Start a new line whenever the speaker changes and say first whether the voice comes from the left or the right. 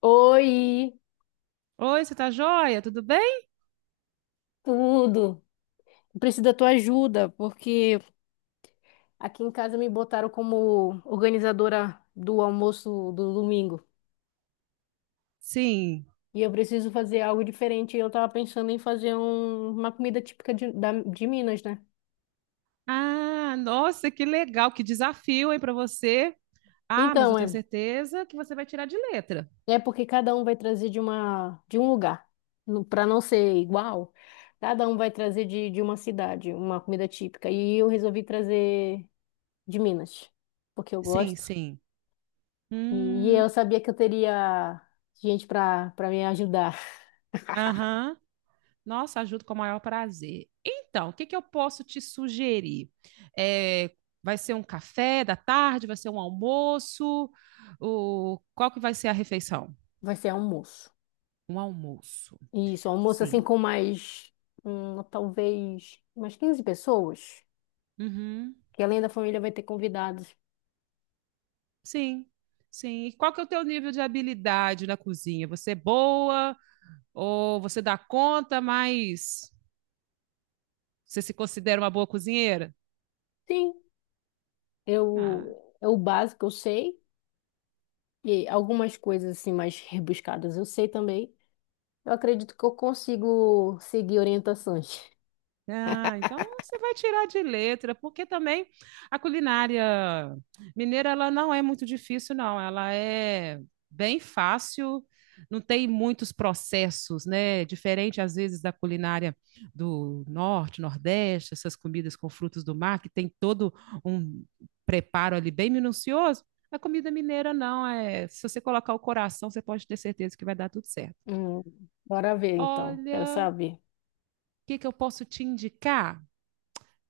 left: Oi,
right: Oi, você tá joia? Tudo bem?
left: tudo. Eu preciso da tua ajuda, porque aqui em casa me botaram como organizadora do almoço do domingo.
right: Sim.
left: E eu preciso fazer algo diferente. Eu tava pensando em fazer uma comida típica de Minas, né?
right: Ah, nossa, que legal, que desafio, hein, para você. Ah, mas eu
left: Então, é,
right: tenho certeza que você vai tirar de letra.
left: é porque cada um vai trazer de um lugar. Pra não ser igual, cada um vai trazer de uma cidade, uma comida típica. E eu resolvi trazer de Minas, porque eu
right: Sim,
left: gosto.
right: sim. Hum,
left: E eu sabia que eu teria gente para me ajudar.
right: aham. Nossa, ajudo com o maior prazer. Então, o que que eu posso te sugerir? É, vai ser um café da tarde? Vai ser um almoço? O, qual que vai ser a refeição?
left: Vai ser almoço.
right: Um almoço.
left: Isso, almoço assim
right: Sim.
left: com mais, talvez, umas 15 pessoas.
right: Uhum.
left: Que além da família vai ter convidados.
right: Sim, sim. E qual que é o teu nível de habilidade na cozinha? Você é boa ou você dá conta, mas você se considera uma boa cozinheira?
left: Sim,
right: Ah,
left: é o básico, eu sei. E algumas coisas assim mais rebuscadas eu sei também. Eu acredito que eu consigo seguir orientações.
right: ah, então você vai tirar de letra, porque também a culinária mineira ela não é muito difícil, não. Ela é bem fácil, não tem muitos processos, né? Diferente às vezes da culinária do norte, nordeste, essas comidas com frutos do mar que tem todo um preparo ali bem minucioso. A comida mineira não é. Se você colocar o coração, você pode ter certeza que vai dar tudo certo.
left: Hum, bora ver então. Quero
right: Olha, o
left: saber.
right: que que eu posso te indicar?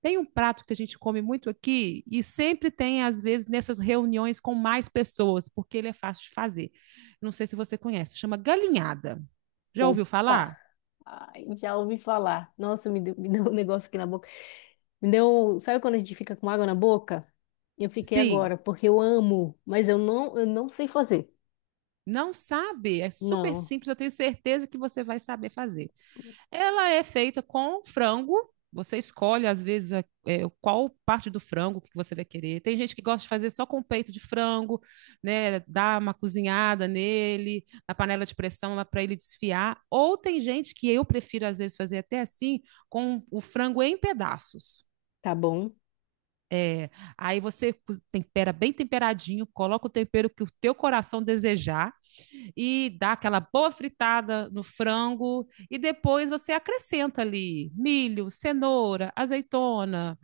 right: Tem um prato que a gente come muito aqui e sempre tem, às vezes, nessas reuniões com mais pessoas, porque ele é fácil de fazer. Não sei se você conhece, chama galinhada. Já ouviu
left: Opa!
right: falar?
left: Ai, já ouvi falar. Nossa, me deu um negócio aqui na boca. Me deu. Sabe quando a gente fica com água na boca? Eu fiquei
right: Sim.
left: agora, porque eu amo, eu não sei fazer.
right: Não sabe? É super
left: Não,
right: simples, eu tenho certeza que você vai saber fazer. Ela é feita com frango. Você escolhe, às vezes, é, qual parte do frango que você vai querer. Tem gente que gosta de fazer só com peito de frango, né? Dar uma cozinhada nele, na panela de pressão, lá para ele desfiar. Ou tem gente que eu prefiro, às vezes, fazer até assim, com o frango em pedaços.
left: tá bom.
right: É, aí você tempera bem temperadinho, coloca o tempero que o teu coração desejar e dá aquela boa fritada no frango e depois você acrescenta ali milho, cenoura, azeitona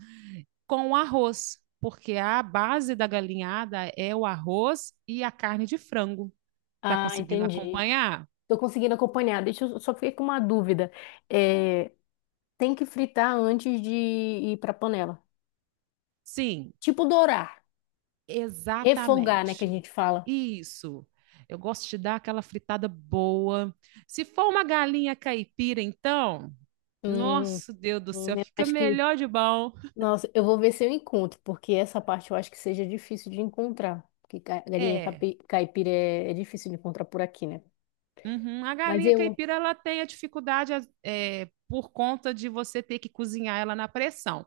right: com arroz, porque a base da galinhada é o arroz e a carne de frango. Tá
left: Ah,
right: conseguindo
left: entendi.
right: acompanhar?
left: Tô conseguindo acompanhar. Deixa eu, só fiquei com uma dúvida. É, tem que fritar antes de ir pra panela.
right: Sim,
left: Tipo dourar, refogar, né, que a
right: exatamente.
left: gente fala.
right: Isso. Eu gosto de dar aquela fritada boa. Se for uma galinha caipira, então,
left: Hum.
right: nosso Deus do céu,
left: Eu
right: fica
left: acho que,
right: melhor de bom.
left: nossa, eu vou ver se eu encontro, porque essa parte eu acho que seja difícil de encontrar. Porque galinha
right: É,
left: caipira é difícil de encontrar por aqui, né?
right: uhum. A
left: Mas
right: galinha
left: eu,
right: caipira ela tem a dificuldade é, por conta de você ter que cozinhar ela na pressão.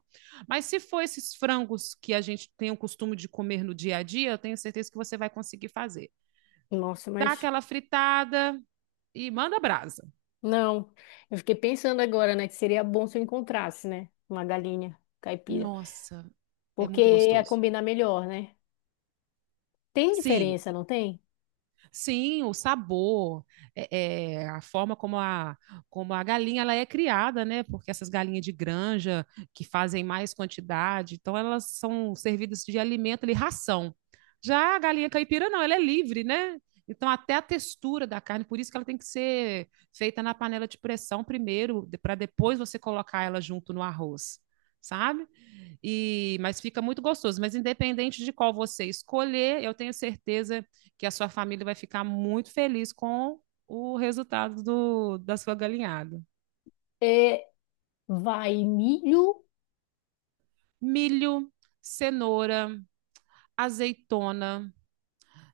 right: Mas se for esses frangos que a gente tem o costume de comer no dia a dia, eu tenho certeza que você vai conseguir fazer.
left: nossa,
right: Dá
left: mas
right: aquela fritada e manda brasa.
left: não. Eu fiquei pensando agora, né, que seria bom se eu encontrasse, né, uma galinha caipira,
right: Nossa, é muito
left: porque ia
right: gostoso.
left: combinar melhor, né? Tem
right: Sim,
left: diferença, não tem?
right: sim, o sabor, a forma como a galinha ela é criada, né? Porque essas galinhas de granja que fazem mais quantidade, então elas são servidas de alimento ali, ração. Já a galinha caipira não, ela é livre, né? Então até a textura da carne, por isso que ela tem que ser feita na panela de pressão primeiro, para depois você colocar ela junto no arroz. Sabe? E, mas fica muito gostoso. Mas independente de qual você escolher, eu tenho certeza que a sua família vai ficar muito feliz com o resultado da sua galinhada.
left: É, vai milho,
right: Milho, cenoura, azeitona,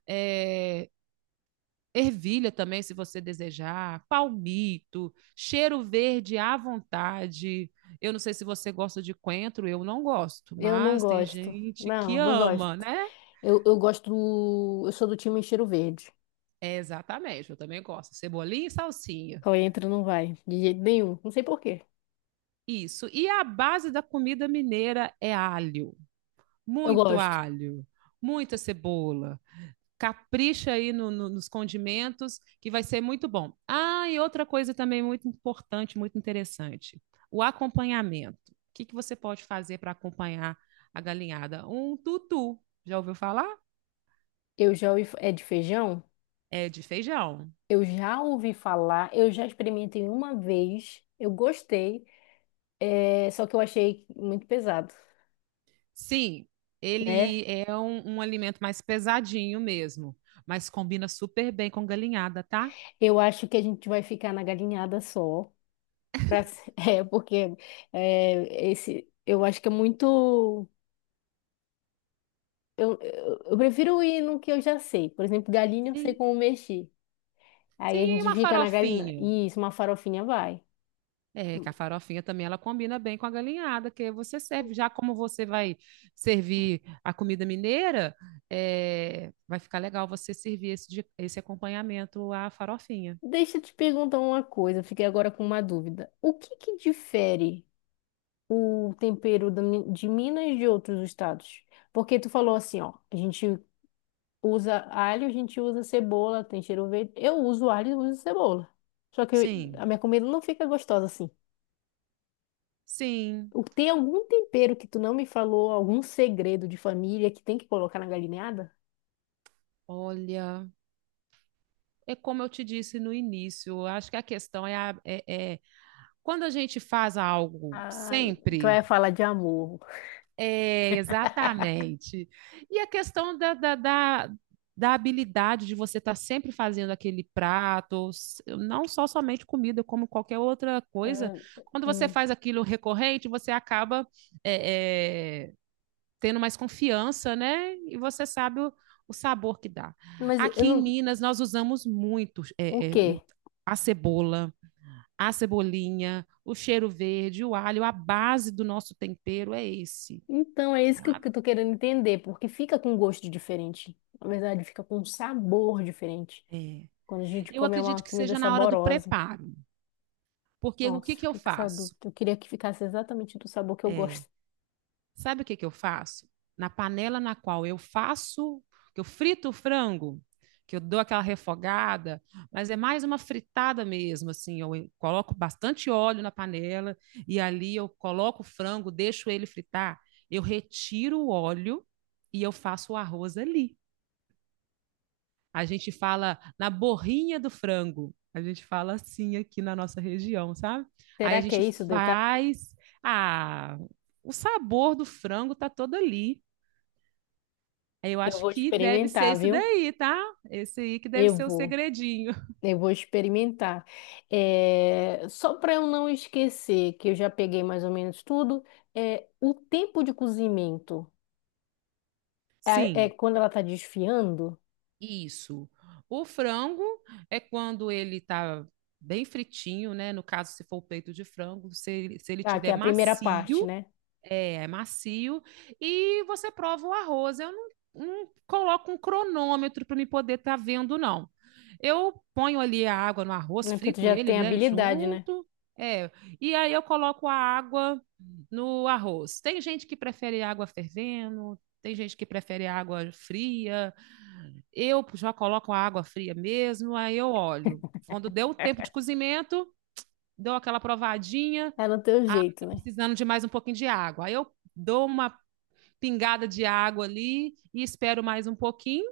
right: é, ervilha também, se você desejar, palmito, cheiro verde à vontade. Eu não sei se você gosta de coentro, eu não gosto,
left: eu não
right: mas tem
left: gosto.
right: gente que
left: Não gosto.
right: ama, né?
left: Eu gosto eu sou do time Cheiro Verde.
right: É, exatamente, eu também gosto. Cebolinha e salsinha.
left: Qual entra não vai, de jeito nenhum. Não sei por quê.
right: Isso. E a base da comida mineira é alho,
left: Eu
right: muito
left: gosto.
right: alho, muita cebola. Capricha aí nos condimentos, que vai ser muito bom. Ah, e outra coisa também muito importante, muito interessante: o acompanhamento. O que que você pode fazer para acompanhar a galinhada? Um tutu. Já ouviu falar?
left: Eu já ouvi, é de feijão?
right: É de feijão.
left: Eu já ouvi falar, eu já experimentei uma vez, eu gostei, é, só que eu achei muito pesado,
right: Sim,
left: né?
right: ele é um alimento mais pesadinho mesmo, mas combina super bem com galinhada, tá?
left: Eu acho que a gente vai ficar na galinhada só, pra- é, porque eu acho que é muito. Eu prefiro ir no que eu já sei. Por exemplo, galinha eu sei
right: Sim.
left: como mexer. Aí a
right: Sim,
left: gente
right: uma
left: fica na galinha.
right: farofinha.
left: Isso, uma farofinha vai.
right: É, que a farofinha também ela combina bem com a galinhada, que você serve. Já como você vai servir a comida mineira, é, vai ficar legal você servir esse, esse acompanhamento à farofinha.
left: Deixa eu te perguntar uma coisa, eu fiquei agora com uma dúvida. O que que difere? O tempero da de Minas e de outros estados? Porque tu falou assim, ó, a gente usa alho, a gente usa cebola, tem cheiro verde. Eu uso alho e uso cebola. Só que
right: Sim,
left: a minha comida não fica gostosa assim.
right: sim.
left: Tem algum tempero que tu não me falou, algum segredo de família que tem que colocar na galinhada?
right: Olha, é como eu te disse no início, eu acho que a questão é, é, é quando a gente faz algo
left: Ai, tu
right: sempre.
left: vai falar de amor.
right: É, exatamente. E a questão da habilidade de você estar sempre fazendo aquele prato, não só somente comida, como qualquer outra
left: É,
right: coisa. Quando você
left: hum.
right: faz aquilo recorrente, você acaba é, é, tendo mais confiança, né? E você sabe o sabor que dá.
left: Mas eu
right: Aqui em
left: não.
right: Minas, nós usamos muito
left: O quê?
right: a cebola. A cebolinha, o cheiro verde, o alho, a base do nosso tempero é esse.
left: Então é isso que eu tô querendo entender, porque fica com gosto diferente. Na verdade, fica com um sabor diferente.
right: É,
left: Quando a gente
right: eu
left: come é uma
right: acredito que
left: comida
right: seja na hora do
left: saborosa.
right: preparo, porque o que
left: Nossa,
right: que eu
left: fiquei com essa dúvida.
right: faço?
left: Eu queria que ficasse exatamente do sabor que eu
right: É.
left: gosto.
right: Sabe o que que eu faço? Na panela na qual eu faço, que eu frito o frango, que eu dou aquela refogada, mas é mais uma fritada mesmo, assim, eu coloco bastante óleo na panela e ali eu coloco o frango, deixo ele fritar, eu retiro o óleo e eu faço o arroz ali. A gente fala na borrinha do frango. A gente fala assim aqui na nossa região, sabe? Aí
left: Será
right: a
left: que
right: gente
left: é isso o detalhe?
right: faz. Ah, o sabor do frango tá todo ali. Aí eu
left: Eu
right: acho
left: vou
right: que deve ser
left: experimentar,
right: esse
left: viu?
right: daí, tá? Esse aí que deve
left: Eu
right: ser o
left: vou.
right: segredinho.
left: Eu vou experimentar. É, só para eu não esquecer, que eu já peguei mais ou menos tudo, é... o tempo de cozimento é
right: Sim,
left: quando ela tá desfiando,
right: isso. O frango é quando ele tá bem fritinho, né? No caso, se for o peito de frango, se ele
left: tá? Que é
right: tiver
left: a primeira parte,
right: macio.
left: né?
right: É, é macio. E você prova o arroz. Eu não coloco um cronômetro para me poder estar vendo, não. Eu ponho ali a água no arroz,
left: Não é. Porque tu
right: frito
left: já
right: ele,
left: tem
right: né,
left: habilidade, né?
right: junto. É, e aí eu coloco a água no arroz. Tem gente que prefere água fervendo, tem gente que prefere água fria. Eu já coloco a água fria mesmo, aí eu olho. Quando deu o tempo de cozimento, dou aquela provadinha,
left: É no teu
right: ah,
left: jeito,
right: tá
left: né?
right: precisando de mais um pouquinho de água. Aí eu dou uma pingada de água ali e espero mais um pouquinho.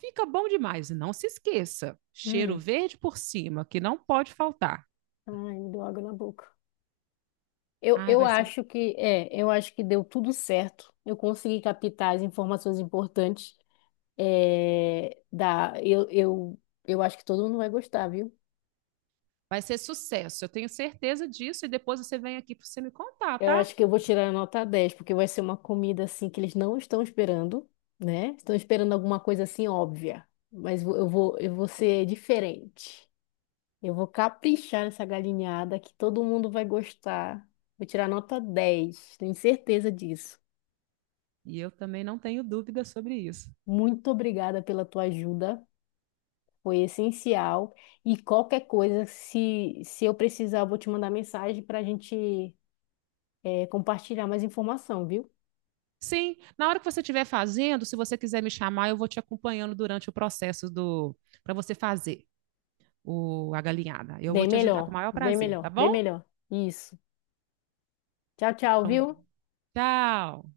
right: Fica bom demais. E não se esqueça, cheiro
left: Hum.
right: verde por cima, que não pode faltar.
left: Ai, me deu água na boca.
right: Ai,
left: Eu acho eu acho que deu tudo certo. Eu consegui captar as informações importantes. Eu acho que todo mundo vai gostar, viu?
right: vai ser sucesso. Eu tenho certeza disso e depois você vem aqui para você me contar,
left: Eu
right: tá?
left: acho que eu vou tirar a nota 10 porque vai ser uma comida assim que eles não estão esperando, né? Estão esperando alguma coisa assim óbvia. Mas eu vou ser diferente. Eu vou caprichar nessa galinhada que todo mundo vai gostar. Vou tirar nota 10. Tenho certeza disso.
right: E eu também não tenho dúvida sobre isso.
left: Muito obrigada pela tua ajuda. Foi essencial. E qualquer coisa, se eu precisar, eu vou te mandar mensagem para a gente compartilhar mais informação, viu?
right: Sim, na hora que você estiver fazendo, se você quiser me chamar, eu vou te acompanhando durante o processo do para você fazer o a galinhada. Eu vou
left: Bem
right: te ajudar com o
left: melhor,
right: maior
left: bem
right: prazer, tá
left: melhor, bem
right: bom?
left: melhor. Isso. Tchau, tchau,
right: Então,
left: viu?
right: tchau.